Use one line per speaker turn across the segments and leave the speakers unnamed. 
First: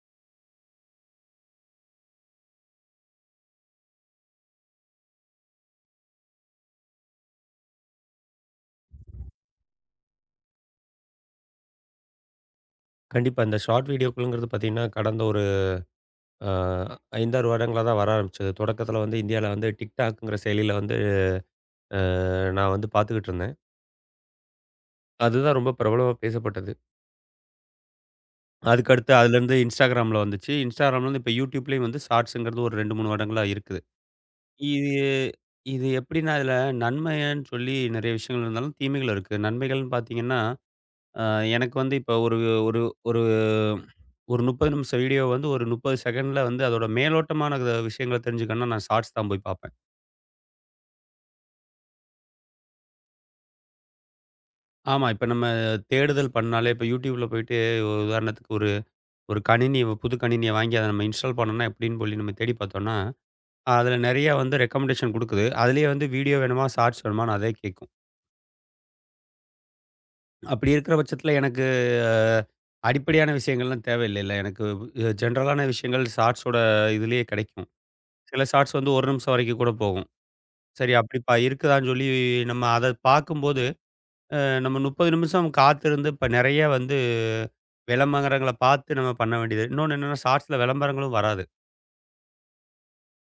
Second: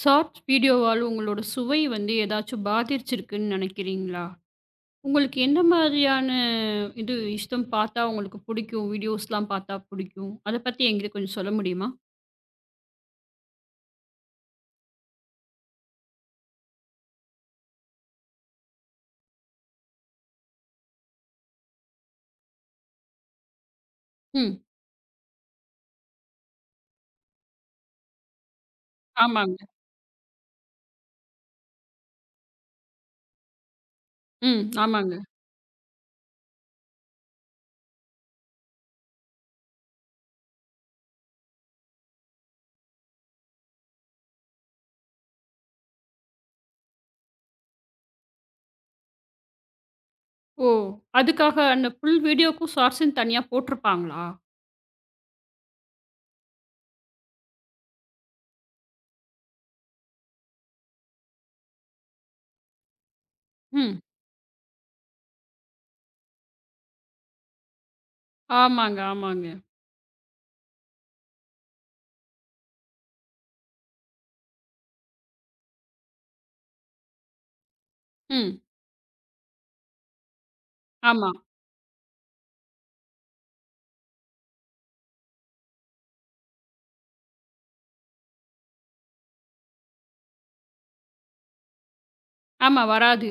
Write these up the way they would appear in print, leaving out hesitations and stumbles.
Shorts வீடியோவால் உங்களோட சுவை வந்து ஏதாச்சும் பாதிச்சிருக்குன்னு நினைக்கிறீங்களா? உங்களுக்கு எந்த மாதிரியான இது இஷ்டம் பார்த்தா உங்களுக்கு பிடிக்கும்? வீடியோஸ்லாம் பார்த்தா பிடிக்கும். அத பத்தி என்கிட்ட கொஞ்சம் சொல்ல முடியுமா?
கண்டிப்பா. இந்த ஷார்ட் வீடியோக்குள்ங்கிறது பார்த்தீங்கன்னா, கடந்த ஒரு அ 5, 6 வருடங்களா தான் வர ஆரம்பிச்சது. தொடக்கத்தில வந்து இந்தியால வந்து TikTokங்கிற செயலில வந்து அ நான் வந்து பார்த்துக்கிட்டு இருந்தேன்.
ம்.
அதுதான் ரொம்ப பிரபலமா பேசப்பட்டது. அதுக்கடுத்து அதுலேருந்து
ஆமாங்க.
Instagramல வந்துச்சு. Instagramலேருந்து இப்ப YouTubeலயும் வந்து ஷார்ட்ஸுங்கிறது ஒரு 2, 3 வருடங்களா இருக்குது.
ம்.
இது
ஆமாங்க.
இது எப்படின்னா, இதில நன்மைன்னு சொல்லி நெறைய விஷயங்கள் இருந்தாலும், தீமைகள் இருக்கு. நன்மைகள்னு பார்த்தீங்கன்னா அ எனக்கு வந்து இப்ப ஒரு ஒரு ஒரு ஒரு 30 நிமிஷ வீடியோ வந்து ஒரு 30 செகண்ட்ல வந்து அதோட மேலோட்டமான விஷயங்கள தெரிஞ்சுக்கணும்னா, நான் ஷார்ட்ஸ் தான் போய் பார்ப்பேன்.
ஓ! அதுக்காக அந்த ஃபுல் வீடியோக்கும் ஷார்ட்ஸ்ன்னு தனியா போட்டிருப்பாங்களா?
ஆமா, இப்ப நம்ம தேடுதல் பண்ணாலே இப்ப YouTubeல போயிட்டு ஒரு உதாரணத்துக்கு ஒரு ஒரு கணினி புது கணினிய வாங்கி அத நம்ம இன்ஸ்டால் பண்ணோம்னா எப்படின்னு சொல்லி நம்ம தேடி பார்த்தோம்னா, அதுல
ம்.
நெறைய வந்து ரெக்கமெண்டேஷன் குடுக்குது. அதிலேயே வந்து வீடியோ வேணுமா, ஷார்ட்ஸ் வேணுமான்னு அதே கேட்கும்.
ஆமாங்க, ஆமாங்க.
அப்படி இருக்கிற பட்சத்தில எனக்கு அ அடிப்படையான விஷயங்கள்லாம் தேவையில்லைல்ல. எனக்கு ஜென்ரலான விஷயங்கள் ஷார்ட்ஸோட இதுலயே கிடைக்கும். சில
ம்.
ஷார்ட்ஸ் வந்து 1 நிமிஷம் வரைக்கும் கூட போகும். சரி அப்படி
ஆமா.
இருக்குதான்னு சொல்லி நம்ம அத பார்க்கும்போது, அ நம்ம 30 நிமிஷம் காத்திருந்து இப்ப நெறைய வந்து விளம்பரங்கள பார்த்து நம்ம பண்ண வேண்டியது. இன்னொன்னு என்னன்னா ஷார்ட்ஸ்ல விளம்பரங்களும் வராது.
ஆமா வராது.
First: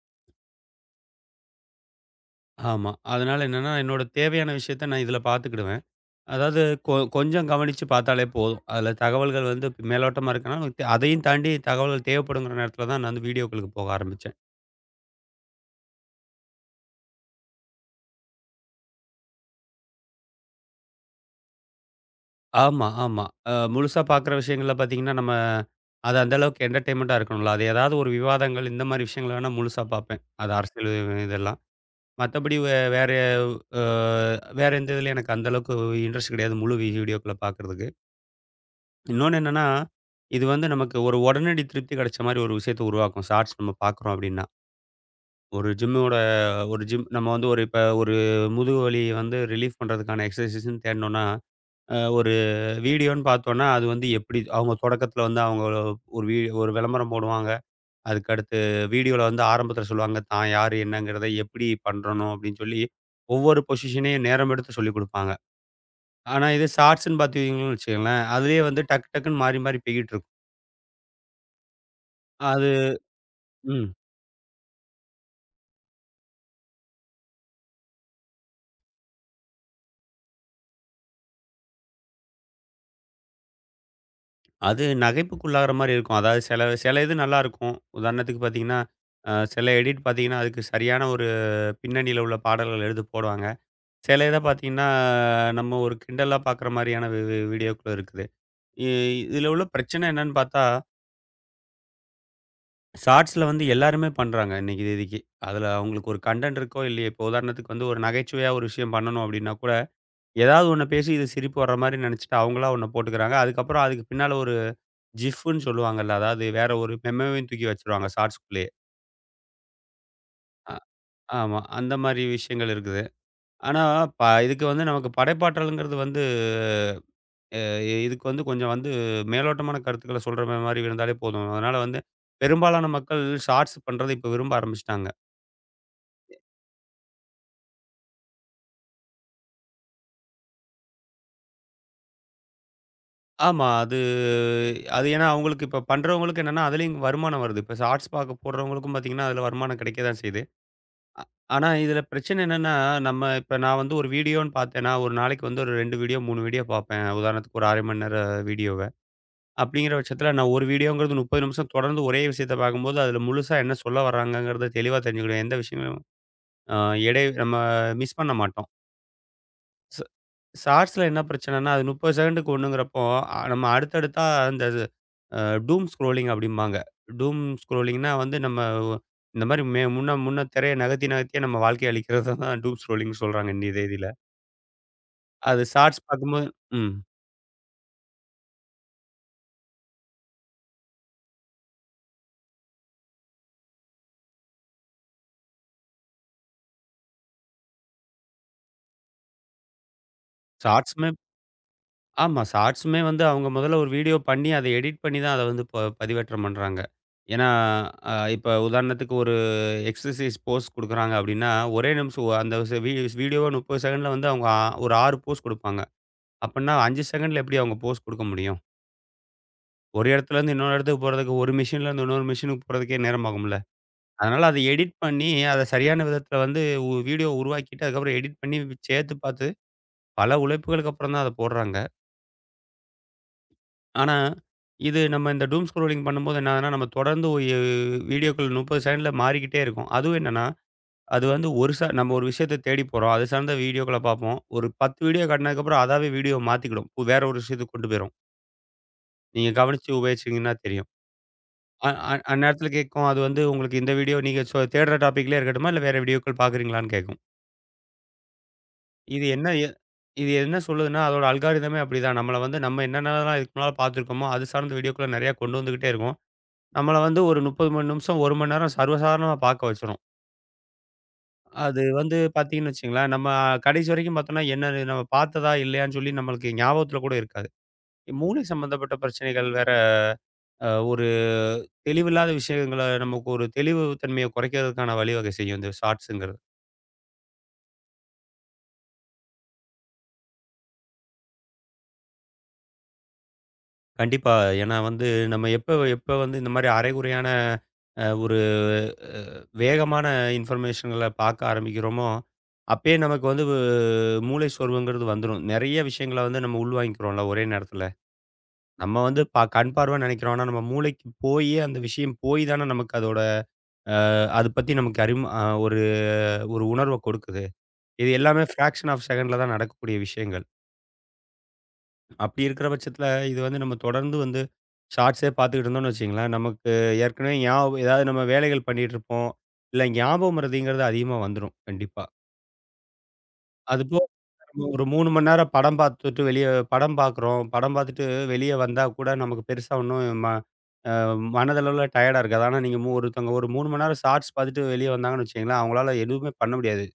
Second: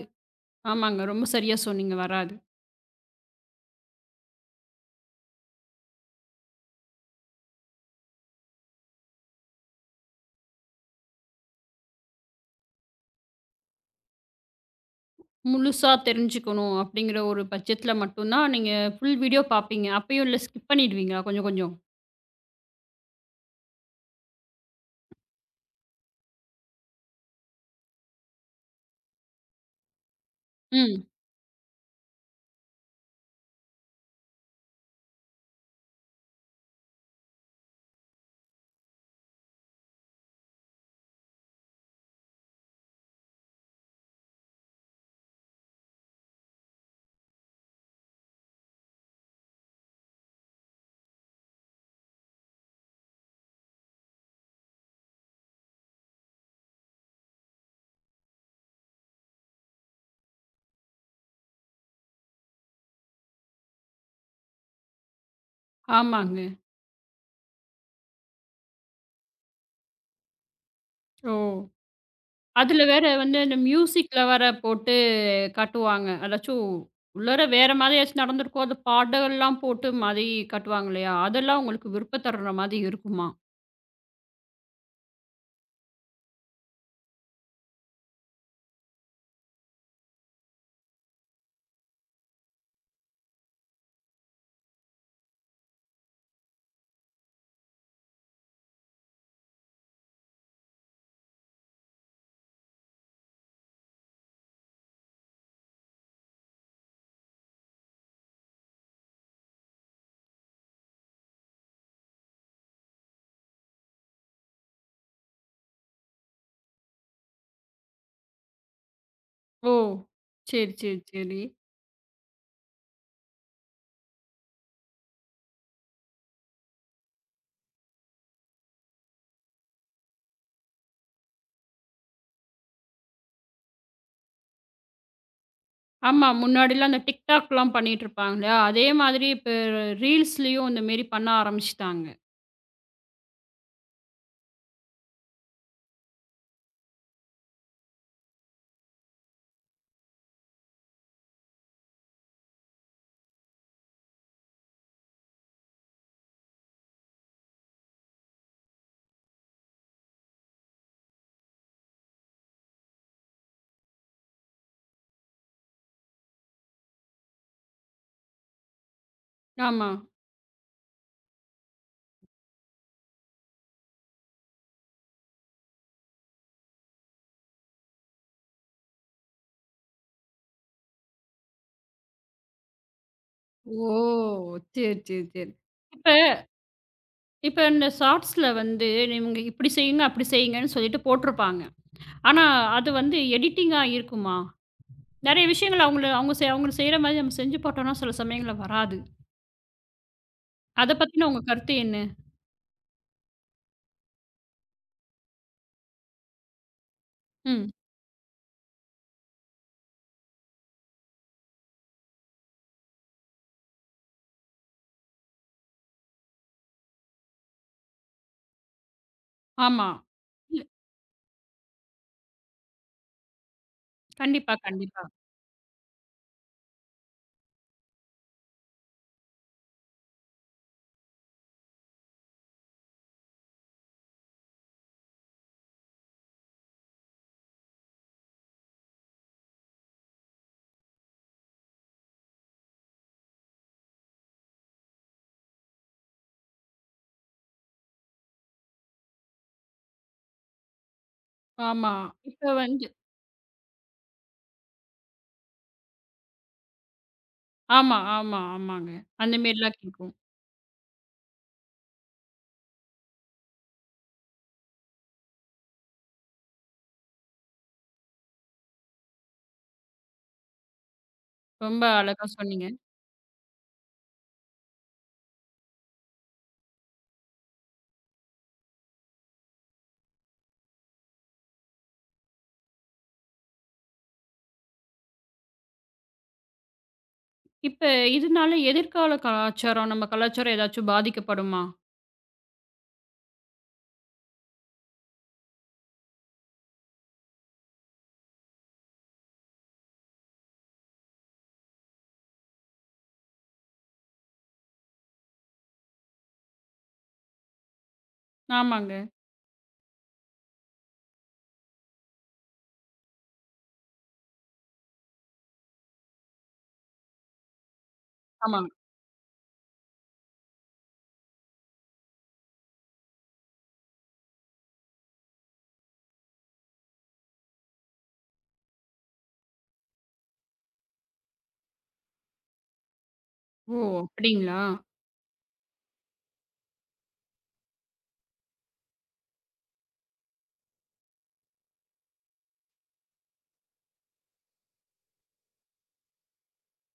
ஆமாங்க. ரொம்ப சரியா சொன்னீங்க. வராது.
ஆமா. அதனால என்னன்னா, என்னோட தேவையான விஷயத்த நான் இதில பார்த்துக்கிடுவேன். அதாவது கொஞ்சம் கவனிச்சு பார்த்தாலே போதும். அதில தகவல்கள் வந்து மேலோட்டமா இருக்குன்னா, நமக்கு அதையும் தாண்டி தகவல்கள் தேவைப்படுங்கிற நேரத்தில தான் நான் வந்து வீடியோக்களுக்கு போக ஆரம்பிச்சேன்.
முழுசா தெரிஞ்சுக்கணும் அப்படிங்கிற ஒரு பட்சத்தில மட்டும் தான் நீங்க ஃபுல் வீடியோ பார்ப்பீங்க. அப்பயும் இல்ல ஸ்கிப் பண்ணிடுவீங்களா கொஞ்சம் கொஞ்சம்?
ஆமா, ஆமா. முழுசா பார்க்குற விஷயங்கள்ல பார்த்தீங்கன்னா, நம்ம அது அந்த அளவுக்கு என்டர்டெயின்மெண்ட்டா இருக்கணும்ல. அது ஏதாவது ஒரு விவாதங்கள் இந்த மாரி விஷயங்கள வேணா முழுசா பார்ப்பேன். அது அரசியல்
ம்.
இதெல்லாம். மத்தபடி வேற அ வேற எந்த இதுலயும் எனக்கு அந்த அளவுக்கு இன்ட்ரெஸ்ட் கிடையாது. முழு வீடியோக்கள பார்க்குறதுக்கு. இன்னொன்னு என்னன்னா, இது வந்து நமக்கு ஒரு உடனடி திருப்தி கிடைச்ச மாரி ஒரு விஷயத்த உருவாக்கும். ஷார்ட்ஸ் நம்ம பார்க்குறோம் அப்படின்னா. ஒரு ஜிம்மோட ஒரு ஜிம் நம்ம வந்து ஒரு இப்ப ஒரு முதுகு வலிய வந்து ரிலீஃப் பண்றதுக்கான எக்ஸர்சைஸ்ன்னு தேடுனோம்னா ஒரு வீடியோன்னு பார்த்தோன்னா, அது வந்து எப்படி அவங்க தொடக்கத்தில வந்து அவங்க ஒரு விளம்பரம் போடுவாங்க. அதுக்கடுத்து வீடியோல வந்து ஆரம்பத்தில சொல்லுவாங்க, தான் யாரு என்னங்கிறத எப்படி பண்ணணும் அப்படின்னு சொல்லி, ஒவ்வொரு பொசிஷனையும் நேரம் எடுத்து சொல்லிக் குடுப்பாங்க. ஆனா
ஆமாங்க.
இது ஷார்ட்ஸ்ன்னு பார்த்தீங்கன்னு வச்சுக்கங்களேன், அதுலயே வந்து டக்கு டக்குன்னு மாறி மாறி போய்க்கிட்டுருக்கும்.
ஓ!
அது
அதில வேற வந்து இந்த
ம்.
மியூசிக்ல வேற போட்டு காட்டுவாங்க. அதாச்சும் உள்ளார வேற மாதிரி ஏதாச்சும் நடந்திருக்கும். அது பாடல்லாம் போட்டு மாதிரி காட்டுவாங்க இல்லையா? அதெல்லாம் உங்களுக்கு விருப்பம் தர்ற மாதிரி இருக்குமா?
அது நகைப்புக்குள்ளாகுற மாரி இருக்கும். அதாவது சில சில இது நல்லாயிருக்கும். உதாரணத்துக்கு பார்த்தீங்கன்னா, சில எடிட் பார்த்தீங்கன்னா, அதுக்கு சரியான ஒரு பின்னணியில உள்ள பாடல்கள் எடுத்து போடுவாங்க. சில இத பார்த்தீங்கன்னா, நம்ம ஒரு கிண்டலா பார்க்குற மாரியான வி வி வீடியோக்கள் இருக்குது. இ இதில உள்ள பிரச்சனை என்னன்னு பார்த்தா, ஷார்ட்ஸ்ல வந்து எல்லாருமே பண்றாங்க இன்னைக்கு தேதிக்கு. அதில அவங்களுக்கு ஒரு கன்டென்ட் இருக்கோ இல்லையோ, இப்போ உதாரணத்துக்கு வந்து ஒரு நகைச்சுவையா ஒரு விஷயம் பண்ணணும் அப்படின்னா கூட, ஏதாவது ஒண்ண பேசி இது சிரிப்பு வர்ற மாரி நெனச்சுட்டு அவங்களா ஒண்ண போட்டுக்கிறாங்க. அதுக்கப்புறம் அதுக்கு பின்னால ஒரு ஜிஃப்ன்னு சொல்லுவாங்கல்ல, அதாவது வேற ஒரு மெமோவையும் தூக்கி வச்சுருவாங்க ஷார்ட்ஸ்குள்ளேயே.
ஓ!
அ
சரி, சரி, சரி.
ஆமா. அந்த மாரி விஷயங்கள் இருக்குது. ஆனா, இதுக்கு வந்து நமக்கு படைப்பாற்றல்ங்கிறது வந்து அ இதுக்கு வந்து கொஞ்சம் வந்து மேலோட்டமான கருத்துக்கள சொல்ற மாரி இருந்தாலே போதும். அதனால வந்து பெரும்பாலான மக்கள் ஷார்ட்ஸ் பண்றத இப்ப விரும்ப ஆரம்பிச்சுட்டாங்க.
ஆமா. முன்னாடிலாம் அந்த TikTokலாம் பண்ணிட்டு இருப்பாங்க இல்லையா? அதே மாதிரி இப்ப ரீல்ஸ்லயும் இந்த மாரி பண்ண ஆரம்பிச்சுட்டாங்க.
ஆமா. அது அது ஏன்னா அவங்களுக்கு இப்ப பண்றவங்களுக்கு என்னன்னா, அதுலயும் வருமானம் வருது. இப்ப ஷார்ட்ஸ் பார்க்க போடுறவங்களுக்கும் பார்த்தீங்கன்னா, அதுல வருமானம் கிடைக்க தான் செய்யுது. அ ஆனா இதுல பிரச்சனை என்னன்னா, நம்ம இப்ப நான் வந்து ஒரு வீடியோன்னு பார்த்தேன்னா, ஒரு நாளைக்கு வந்து ஒரு 2 வீடியோ, 3 வீடியோ பார்ப்பேன். உதாரணத்துக்கு ஒரு 1/2 மணி நேர வீடியோவ. அப்படிங்கிற பட்சத்துல நான் ஒரு வீடியோங்கிறது 30 நிமிஷம் தொடர்ந்து ஒரே விஷயத்த பார்க்கும்போது, அதுல முழுசா என்ன சொல்ல வர்றாங்கங்கிறத தெளிவா தெரிஞ்சுக்கிடுவேன். எந்த விஷயங்களும் அ நம்ம மிஸ் பண்ண மாட்டோம்.
ஆமா.
ஷ ஷார்ட்ஸ்ல என்ன பிரச்சனைன்னா, அது 30 செகண்டுக்கு ஒண்ணுங்கிறப்போ, நம்ம அடுத்தடுத்தா அந்த இது அ டூம் ஸ்க்ரோலிங் அப்படிம்பாங்க. டூம் ஸ்க்ரோலிங்னா வந்து நம்ம இந்த மாரி முன்ன முன்ன திரைய நகர்த்தி நகர்த்தியே நம்ம வாழ்க்கைய அழிக்கிறத தான் டூம் ஸ்க்ரோலிங்ன்னு சொல்றாங்க இந்த
ஓ!
இதுல.
சரி, சரி, சரி.
அது ஷார்ட்ஸ்
இப்ப
பார்க்கும்போது. ம்.
இப்ப இந்த ஷார்ட்ஸ்ல வந்து இவங்க இப்படி செய்யுங்க, அப்படி செய்யுங்கன்னு சொல்லிட்டு போட்டிருப்பாங்க. ஆனா, அது வந்து எடிட்டிங்கா இருக்குமா? நெறைய விஷயங்கள் அவங்க செய்ற மாரி நம்ம செஞ்சு போட்டோம்னா சில சமயங்கள்ல வராது. அத
ஷார்ட்ஸ்
பத்தின உங்க கருத்து என்ன?
ஆமா. ஷார்ட்ஸுமே வந்து அவங்க முதல்ல ஒரு வீடியோ பண்ணி, அத எடிட் பண்ணி தான் அத வந்து பதிவேற்றம் பண்றாங்க. ஏன்னா,
ம்.
இப்ப உதாரணத்துக்கு ஒரு எக்ஸர்சைஸ் போஸ் குடுக்குறாங்க அப்படின்னா, ஒரே நிமிஷம் ஒ- அந்த ஸ் வீ வீடியோவா 30 செகண்ட்ல வந்து அவங்க ஒரு 6 போஸ் குடுப்பாங்க. அப்பன்னா 5 செகண்ட்ல எப்படி அவங்க போஸ் குடுக்க முடியும்?
ஆமா.
ஒரு இடத்துலேருந்து
இல்ல.
இன்னொரு இடத்துக்கு போறதுக்கு, ஒரு மெஷின்லேருந்து இன்னொரு மெஷினுக்கு போறதுக்கே நேரமாகும்ல. அதனால
கண்டிப்பா,
அத எடிட்
கண்டிப்பா.
பண்ணி, அத சரியான விதத்துல வந்து வீடியோ உருவாக்கிட்டு, அதுக்கப்புறம் எடிட் பண்ணி சேர்த்து பார்த்து, பல உழைப்புகளுக்கு அப்புறம் தான் அத போடுறாங்க. ஆனா, இது நம்ம இந்த டூம் ஸ்க்ரோலிங் பண்ணும்போது என்ன ஆகுதுன்னா, நம்ம தொடர்ந்து ஒரு வீடியோக்கள் 30 செகண்ட்ல மாறிக்கிட்டே இருக்கும். அதுவும் என்னன்னா, அது வந்து ஒரு நம்ம ஒரு விஷயத்த தேடி போறோம். அது சார்ந்த வீடியோக்கள பார்ப்போம். ஒரு 10 வீடியோ காட்டினதுக்கப்புறம் அதாவே வீடியோவ மாத்திக்கிடும். வேற ஒரு விஷயத்துக்கு கொண்டு போயிரும். நீங்க கவனிச்சு உபயோகிச்சீங்கன்னா தெரியும். அ
ஆமா.
அ
இப்ப
அந்நேரத்தில
வந்து
கேட்கும். அது வந்து உங்களுக்கு இந்த வீடியோ நீங்க தேடுற டாபிக்லயே இருக்கட்டுமா? இல்ல வேற வீடியோக்கள் பார்க்குறீங்களான்னு கேட்கும்.
ஆமா, ஆமா, ஆமாங்க.
இது
அந்த
என்ன எ
மாரிலாம் கேட்கும்.
இது என்ன சொல்லுதுன்னா, அதோட அல்காரிதமே அப்படிதான். நம்மள வந்து நம்ம என்னென்னலாம் இதுக்கு முன்னால பார்த்துருக்கோமோ, அது சார்ந்த வீடியோக்கள நெறையா கொண்டு வந்துகிட்டே இருக்கும். நம்மள வந்து ஒரு 30 மணி நிமிஷம், 1 மணி நேரம் சர்வசாதாரணமா பார்க்க வச்சுரும். அது
ரொம்ப
வந்து
அழகா சொன்னீங்க.
பார்த்தீங்கன்னு வச்சுக்கங்களேன், நம்ம கடைசி வரைக்கும் பார்த்தோம்னா, என்னது நம்ம பார்த்ததா இல்லையான்னு சொல்லி நம்மளுக்கு ஞாபகத்துல கூட இருக்காது. மூளை சம்மந்தப்பட்ட பிரச்சனைகள் வேற, ஒரு தெளிவில்லாத விஷயங்கள நமக்கு ஒரு தெளிவு தன்மைய குறைக்கிறதுக்கான வழிவகை செய்யும் இந்த ஷார்ட்ஸுங்கிறது.
இப்ப இதனால எதிர்கால கலாச்சாரம், நம்ம கலாச்சாரம் ஏதாச்சும் பாதிக்கப்படுமா?
கண்டிப்பா. ஏன்னா வந்து நம்ம எப்ப எப்ப வந்து இந்த மாரி அரைகுறையான அ ஒரு அ வேகமான இன்ஃபர்மேஷன்கள பாக்க ஆரம்பிக்கிறோமோ, அப்பயே நமக்கு வந்து மூளை சோர்வுங்கிறது வந்துரும். நெறைய விஷயங்கள வந்து நம்ம உள்வாங்கிக்கிறோம்ல ஒரே நேரத்துல.
ஆமாங்க.
நம்ம வந்து கண் பார்வைன்னு நெனைக்கிறோம். ஆனா, நம்ம மூளைக்கு போயி அந்த விஷயம் போய் தானே நமக்கு அதோட அது பத்தி நமக்கு அறிமு அ ஒரு ஒரு உணர்வ கொடுக்குது. இது எல்லாமே
ஆமா.
ஃபிராக்ஷன் ஆஃப் செகண்ட்ல தான் நடக்கக்கூடிய விஷயங்கள். அப்படி இருக்கிற பட்சத்துல, இது வந்து நம்ம தொடர்ந்து வந்து ஷார்ட்ஸே பார்த்துக்கிட்டு இருந்தோம்னு வச்சுக்கங்களேன், நமக்கு ஏற்கனவே ஞாபகம் ஏதாவது நம்ம வேலைகள் பண்ணிட்டு இருப்போம். இல்ல ஞாபகம் மறதிங்கிறது அதிகமா வந்துரும் கண்டிப்பா.
ஓ!
அதுபோக
அப்படிங்களா?
நம்ம ஒரு 3 மணி நேரம் படம் பார்த்துட்டு வெளிய படம் பார்க்குறோம். படம் பார்த்துட்டு வெளிய வந்தா கூட நமக்கு பெருசா ஒண்ணும் மனதளவுல டயர்டா இருக்காது. ஆனா நீங்க ஒருத்தவங்க ஒரு 3 மணி நேரம் ஷார்ட்ஸ் பார்த்துட்டு வெளிய வந்தாங்கன்னு வச்சுக்கங்களேன், அவங்களால எதுவுமே பண்ண முடியாது.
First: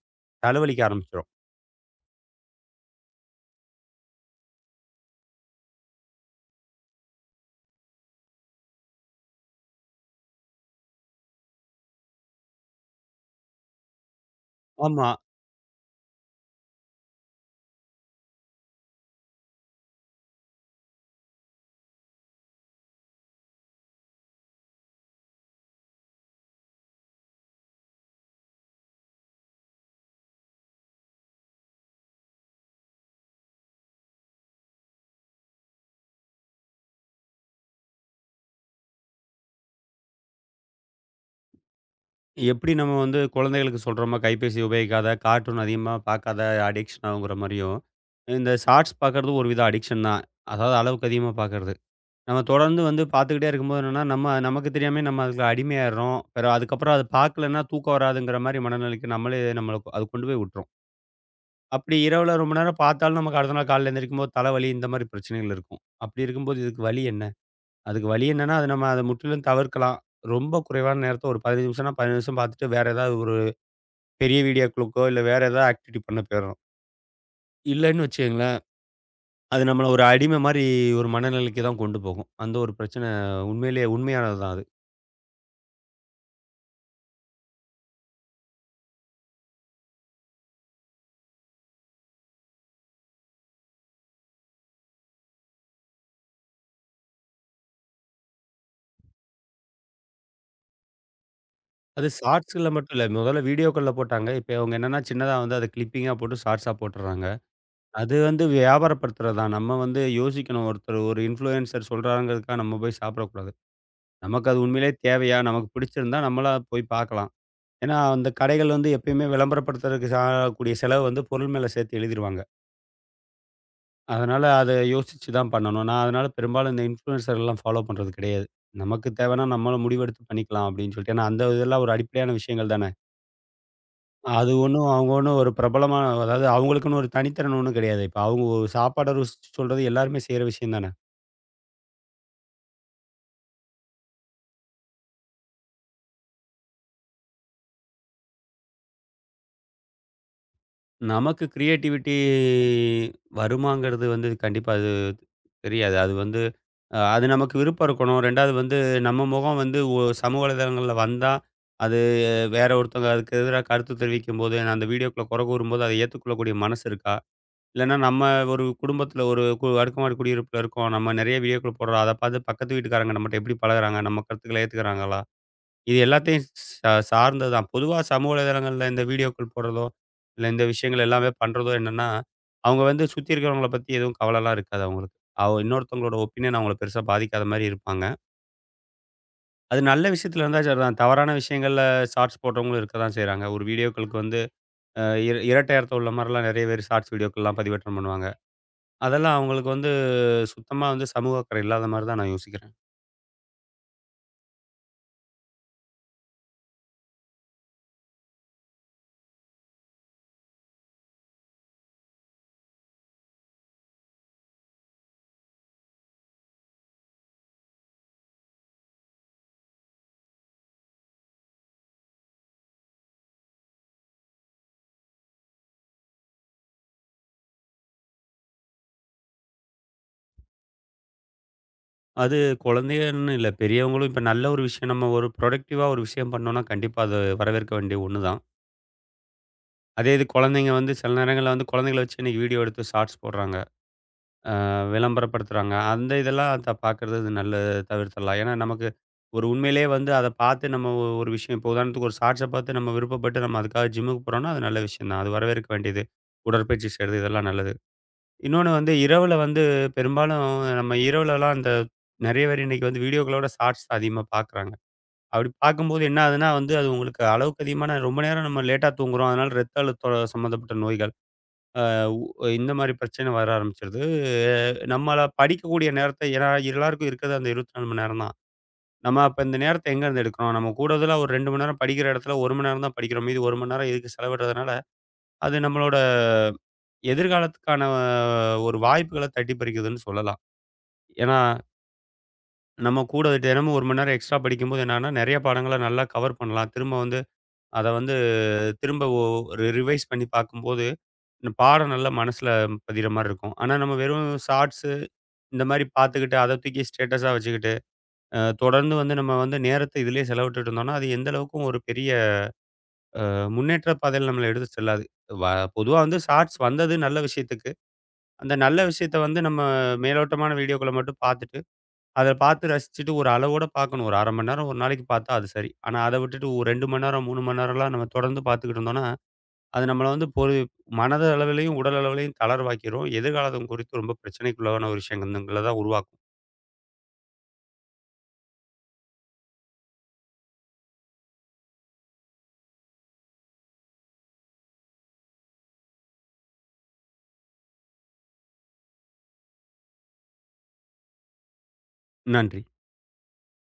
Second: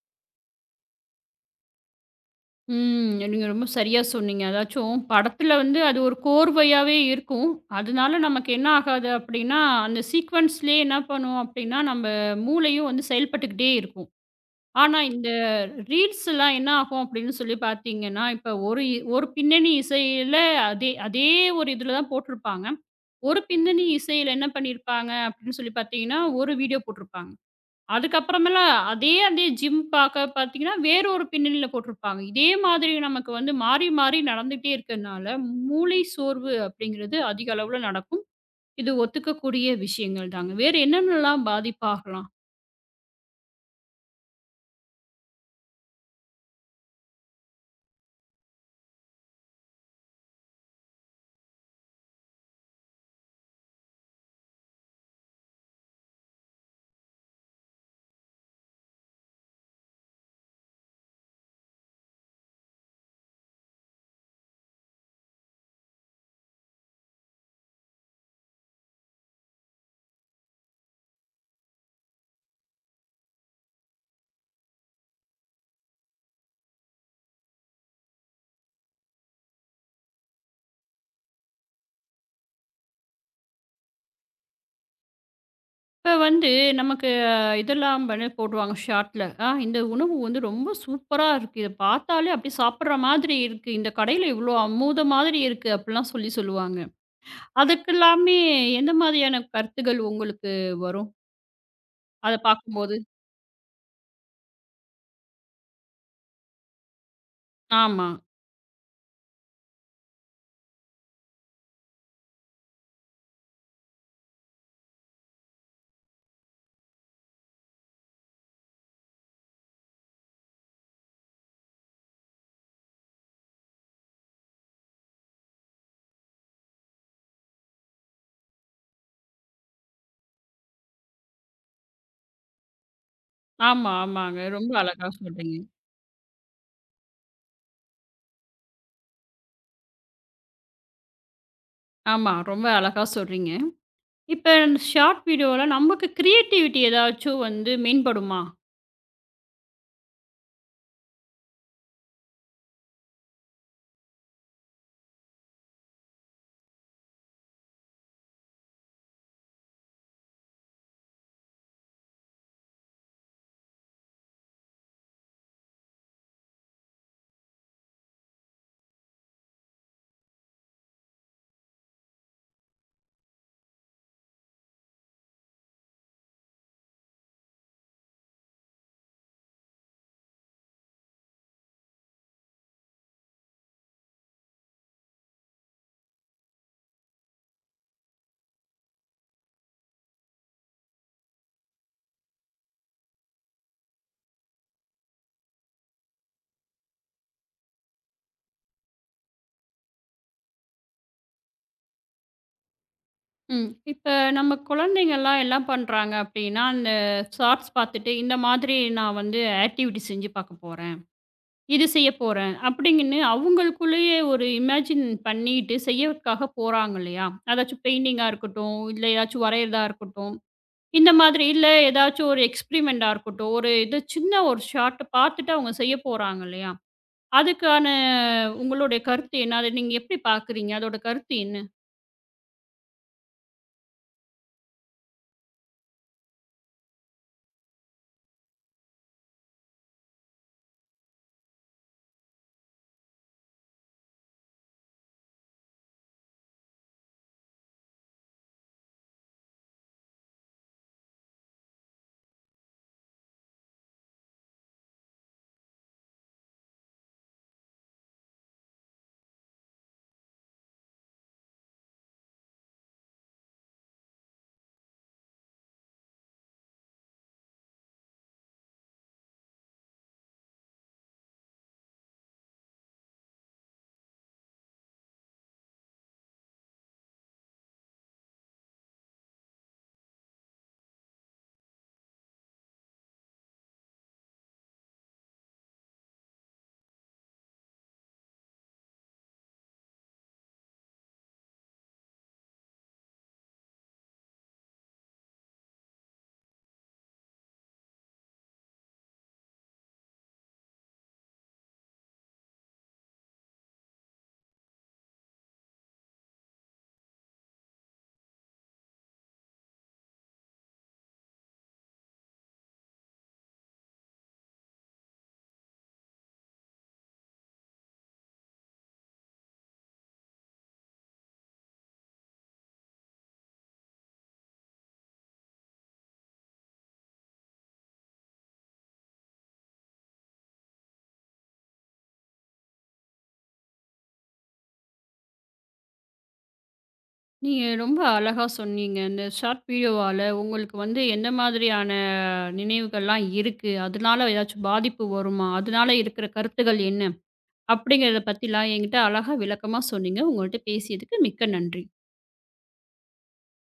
தலைவலிக்க ஆரம்பிச்சுரும்.
ம். நீங்க ரொம்ப சரியா சொன்னீங்க. அதாச்சும் படத்துல வந்து அது ஒரு கோர்வையாவே இருக்கும். அதனால நமக்கு என்ன ஆகாது அப்படின்னா, அந்த சீக்வென்ஸ்லயே என்ன பண்ணும் அப்படின்னா, நம்ம மூளையும் வந்து செயல்பட்டுக்கிட்டே இருக்கும். ஆனா
ஆமா.
இந்த ரீல்ஸ்லாம் என்ன ஆகும் அப்படின்னு சொல்லி பார்த்தீங்கன்னா, இப்ப ஒரு ஒரு பின்னணி இசையில அதே அதே ஒரு இதுல தான் போட்டிருப்பாங்க. ஒரு பின்னணி இசையில என்ன பண்ணியிருப்பாங்க அப்படின்னு சொல்லி பார்த்தீங்கன்னா, ஒரு வீடியோ போட்டிருப்பாங்க. அதுக்கப்புறமேல அதே அதே ஜிம் பார்க்க பார்த்தீங்கன்னா, வேற ஒரு பின்னணியில போட்டிருப்பாங்க. இதே மாதிரி நமக்கு வந்து மாறி, மாறி நடந்துட்டே இருக்கனால, மூளை சோர்வு அப்படிங்கிறது அதிக அளவுல நடக்கும். இது ஒத்துக்கக்கூடிய விஷயங்கள் தாங்க. வேற என்னென்னலாம் பாதிப்பாகலாம்?
எப்படி நம்ம வந்து குழந்தைகளுக்கு சொல்றோமா, கைபேசி உபயோகிக்காத, கார்ட்டூன் அதிகமா பார்க்காத, அடிக்ஷன் ஆகுங்கிற மாரியும், இந்த ஷார்ட்ஸ் பார்க்கறது ஒரு வித அடிக்ஷன் தான். அதாவது அளவுக்கு அதிகமா பார்க்கறது. நம்ம தொடர்ந்து வந்து பார்த்துக்கிட்டே இருக்கும்போது என்னன்னா, நம்ம நமக்கு தெரியாமயே நம்ம அதுக்கு அடிமையாயிடுறோம். அதுக்கப்புறம் அது பார்க்கலன்னா தூக்கம் வராதுங்கிற மாரி மனநிலைக்கு நம்மளே நம்மள அது கொண்டு போய் விட்டுரும். அப்படி இரவுல ரொம்ப நேரம் பார்த்தாலும் நமக்கு அடுத்த நாள் காலையில எந்திரிக்கும்போது தலைவலி இந்த மாரி பிரச்சனைகள் இருக்கும். அப்படி இருக்கும்போது இதுக்கு வழி என்ன? அதுக்கு வழி என்னன்னா, அது நம்ம அத முற்றிலும் தவிர்க்கலாம். ரொம்ப குறைவான நேரத்த ஒரு 15 நிமிஷம்னா 15 நிமிஷம் பார்த்துட்டு வேற ஏதாவது ஒரு பெரிய வீடியோக்களுக்கோ, இல்ல வேற ஏதாவது ஆக்டிவிட்டி பண்ண போயிர்றோம். இல்லன்னு வச்சுக்கங்களேன், அது நம்மள ஒரு அடிமை மாரி ஒரு மனநிலைக்கு தான் கொண்டு போகும். அந்த ஒரு பிரச்சனை உண்மையிலேயே உண்மையானது தான் அது.
இப்ப வந்து நமக்கு இதெல்லாம் பண்ணி போடுவாங்க ஷார்ட்ல. இந்த உணவு வந்து ரொம்ப சூப்பரா இருக்கு. இத பார்த்தாலே அப்படியே சாப்பிடுற மாதிரி இருக்கு. இந்த கடையில இவ்வளோ அமுத மாதிரி இருக்கு அப்படிலாம் சொல்லி சொல்லுவாங்க. அதுக்கெல்லாமே எந்த மாதிரியான கருத்துகள் உங்களுக்கு வரும்?
அது
அத
ஷார்ட்ஸ்ல மட்டும்
பார்க்கும்போது?
இல்ல. முதல்ல வீடியோக்கள்ல போட்டாங்க. இப்ப அவங்க என்னன்னா சின்னதா வந்து அத கிளிப்பிங்கா போட்டு ஷார்ட்ஸா போட்டுர்றாங்க.
ஆமா.
அது வந்து வியாபாரப்படுத்துறது தான். நம்ம வந்து யோசிக்கணும். ஒருத்தர் ஒரு இன்ஃப்ளூயன்சர் சொல்றாங்கிறதுக்காக நம்ம போய் சாப்பிடக்கூடாது. நமக்கு அது உண்மையிலேயே தேவையா? நமக்கு பிடிச்சிருந்தா நம்மளா போய் பார்க்கலாம். ஏன்னா, அந்த கடைகள் வந்து எப்பயுமே விளம்பரப்படுத்துறதுக்கு கூடிய செலவு வந்து பொருள் மேல சேர்த்து எழுதிருவாங்க. அதனால அத யோசிச்சு தான் பண்ணணும். நான் அதனால பெரும்பாலும் இந்த இன்ஃப்ளூயன்சர்லாம் ஃபாலோ பண்றது கிடையாது. நமக்கு தேவைன்னா நம்மளும் முடிவெடுத்து பண்ணிக்கலாம் அப்படின்னு சொல்லிட்டு. ஏன்னா அந்த இதெல்லாம் ஒரு அடிப்படையான விஷயங்கள் தானே.
ஆமா, ஆமாங்க.
அது
ரொம்ப
ஒண்ணும்
அழகா
அவங்க ஒண்ணும் ஒரு
சொல்றீங்க.
பிரபலமான அதாவது அவங்களுக்குன்னு ஒரு தனித்திறன் ஒண்ணும் கிடையாது. இப்ப அவங்க சாப்பாட ருசிச்சு சொல்றது எல்லாருமே செய்ற விஷயம் தானே.
ஆமா, ரொம்ப அழகா சொல்றீங்க. இப்ப ஷார்ட் வீடியோல நமக்கு கிரியேட்டிவிட்டி ஏதாச்சும் வந்து மேம்படுமா?
நமக்கு கிரியேட்டிவிட்டி வருமாங்கிறது வந்து கண்டிப்பா அது தெரியாது. அது வந்து அது நமக்கு விருப்பம் இருக்கணும். 2வது வந்து நம்ம முகம் வந்து சமூக வலைதளங்கள்ல வந்தா, அது வேற ஒருத்தவங்க அதுக்கு எதிரா கருத்து தெரிவிக்கும்போது, அந்த வீடியோக்குள்ள குறை கூறும்போது அதை ஏத்துக்கொள்ளக்கூடிய மனசு இருக்கா? இல்லன்னா நம்ம ஒரு குடும்பத்தில ஒரு கு அடுக்குமாடி குடியிருப்புல இருக்கோம். நம்ம நெறைய வீடியோக்கள் போடுறோம். அத பார்த்து பக்கத்து வீட்டுக்காரங்க நம்மட்ட எப்படி பழகுறாங்க? நம்ம கருத்துக்கள ஏத்துக்கிறாங்களா? இது எல்லாத்தையும் சார்ந்தது தான். பொதுவா சமூக வலைதளங்கள்ல இந்த வீடியோக்கள் போடுறதோ, இல்ல இந்த விஷயங்கள் எல்லாமே பண்றதோ என்னன்னா, அவங்க வந்து சுத்தி இருக்கிறவங்கள பத்தி எதுவும் கவலலாம் இருக்காது அவங்களுக்கு. இன்னொருத்தவங்களோட ஒப்பீனியன் அவங்கள பெருசா பாதிக்காத மாரி இருப்பாங்க. அது நல்ல விஷயத்துல இருந்தா சரிதான். தவறான விஷயங்கள்ல ஷார்ட்ஸ் போடுறவங்களும் இருக்க தான் செய்றாங்க. ஒரு வீடியோக்களுக்கு வந்து அ இர இரட்டை அர்த்தம் உள்ள மாரிலாம் நெறைய பேர் ஷார்ட்ஸ் வீடியோக்கள்லாம் பதிவேற்றம் பண்ணுவாங்க. அதெல்லாம் அவங்களுக்கு வந்து சுத்தமா வந்து சமூக அக்கறை இல்லாத மாரி தான் நான் யோசிக்கிறேன்.
ம். இப்ப நம்ம குழந்தைங்கலாம் என்ன பண்றாங்க அப்டின்னா, அந்த ஷார்ட்ஸ் பார்த்துட்டு இந்த மாதிரி நான் வந்து ஆக்டிவிட்டி செஞ்சு பார்க்க போறேன். இது செய்ய போறேன். அப்டிங்கன்னு அவங்களுக்குள்ளேயே ஒரு இமேஜின் பண்ணிட்டு செய்யறதுக்காக போறாங்க இல்லையா? அதாச்சும் பெயிண்டிங்கா இருக்கட்டும், இல்ல ஏதாச்சும் வரையறதா இருக்கட்டும். இந்த மாதிரி இல்ல ஏதாச்சும் ஒரு எக்ஸ்பெரிமெண்ட்டா இருக்கட்டும். ஒரு இது சின்ன ஒரு ஷாட் பார்த்துட்டு அவங்க செய்ய போறாங்க இல்லையா? அதுக்கான உங்களுடைய கருத்து என்ன? அத நீங்க எப்படி பார்க்குறீங்க? அதோட கருத்து என்ன?
அது குழந்தைகள்னு இல்ல. பெரியவங்களும் இப்ப நல்ல ஒரு விஷயம் நம்ம ஒரு புரொடக்டிவா ஒரு விஷயம் பண்ணோம்னா, கண்டிப்பா அது வரவேற்க வேண்டிய ஒண்ணு தான். அதே இது குழந்தைங்க வந்து சில நேரங்கள்ல வந்து குழந்தைங்கள வச்சு இன்னைக்கு வீடியோ எடுத்து ஷார்ட்ஸ் போடுறாங்க. அ விளம்பரப்படுத்துறாங்க. அந்த இதெல்லாம் பார்க்கறது நல்லது தவிர்த்துடலாம். ஏன்னா, நமக்கு ஒரு உண்மையிலேயே வந்து அத பார்த்து நம்ம ஒரு விஷயம் இப்போ உதாரணத்துக்கு ஒரு ஷார்ட்ஸ பார்த்து நம்ம விருப்பப்பட்டு நம்ம அதுக்காக ஜிம்முக்கு போறோம்னா, அது நல்ல விஷயம் தான். அது வரவேற்க வேண்டியது. உடற்பயிற்சி செய்றது இதெல்லாம் நல்லது. இன்னொன்னு வந்து இரவுல வந்து பெரும்பாலும் நம்ம இரவுலலாம் அந்த நெறைய பேர் இன்னைக்கு வந்து வீடியோக்களோட ஷார்ட்ஸ் அதிகமா பார்க்குறாங்க. அப்படி பார்க்கும்போது என்ன ஆகுதுன்னா வந்து அது உங்களுக்கு அளவுக்கு அதிகமான ரொம்ப நேரம் நம்ம லேட்டா தூங்குறோம். அதனால இரத்த அழுத்தம் சம்மந்தப்பட்ட நோய்கள், அ உ இந்த மாரி பிரச்சனை வர ஆரம்பிச்சிருது. நம்மள படிக்கக்கூடிய நேரத்த ஏன்னா எல்லாருக்கும் இருக்கிறது அந்த 24 மணி நேரம் தான். நம்ம அப்ப இந்த நேரத்த எங்கேருந்து எடுக்கிறோம்? நம்ம கூடுதலா ஒரு 2 மணி நேரம் படிக்கிற இடத்துல 1 மணி நேரம் தான் படிக்கிறோம். மீதி 1 மணி நேரம் இதுக்கு செலவிடுறதுனால, அது நம்மளோட எதிர்காலத்துக்கான ஒரு வாய்ப்புகள தட்டி பறிக்குதுன்னு சொல்லலாம். ஏன்னா, நம்ம கூட தினமும் 1 மணி நேரம் எக்ஸ்ட்ரா படிக்கும்போது என்னன்னா, நெறைய பாடங்கள நல்லா கவர் பண்ணலாம். திரும்ப வந்து அத வந்து திரும்ப ஒ ஒரு ரிவைஸ் பண்ணி பார்க்கும்போது, இந்த பாடம் நல்லா மனசுல பதியிற மாரி இருக்கும். ஆனா, நம்ம வெறும் இந்த மாரி பார்த்துக்கிட்டு, அத தூக்கி ஸ்டேட்டஸா வச்சுக்கிட்டு, தொடர்ந்து வந்து நம்ம வந்து நேரத்த இதிலேயே செலவிட்டுட்டு இருந்தோம்னா, அது எந்த அளவுக்கும் ஒரு பெரிய முன்னேற்ற பாதையில நம்மள எடுத்து செல்லாது. வ பொதுவா வந்து ஷார்ட்ஸ் வந்தது நல்ல விஷயத்துக்கு. அந்த நல்ல விஷயத்த வந்து நம்ம மேலோட்டமான வீடியோக்கள மட்டும் பார்த்துட்டு, அத பார்த்து ரசிச்சுட்டு ஒரு அளவோட பார்க்கணும். ஒரு 1/2 மணி நேரம் ஒரு நாளைக்கு பார்த்தா அது சரி. ஆனா அத விட்டுட்டு ஒரு 2 மணி நேரம், 3 மணி நேரம்லாம் நம்ம தொடர்ந்து பார்த்துக்கிட்டு இருந்தோம்னா, அது நம்மள வந்து மனத அளவிலயும், உடல் அளவிலயும் தளர்வாக்கிரும். எதிர்காலத்தும் குறித்து ரொம்ப பிரச்சனைக்குள்ளான ஒரு விஷயங்கள தான் உருவாக்கும்.
நீங்க ரொம்ப அழகா சொன்னீங்க. இந்த ஷார்ட் வீடியோவால உங்களுக்கு வந்து எந்த மாதிரியான நினைவுகள்லாம் இருக்கு? அதனால ஏதாச்சும் பாதிப்பு வருமா? அதனால இருக்கிற கருத்துகள் என்ன? அப்படிங்கிறத பத்திலாம் என்கிட்ட அழகா விளக்கமா சொன்னீங்க. உங்கள்ட்ட பேசியதுக்கு மிக்க நன்றி.
நன்றி.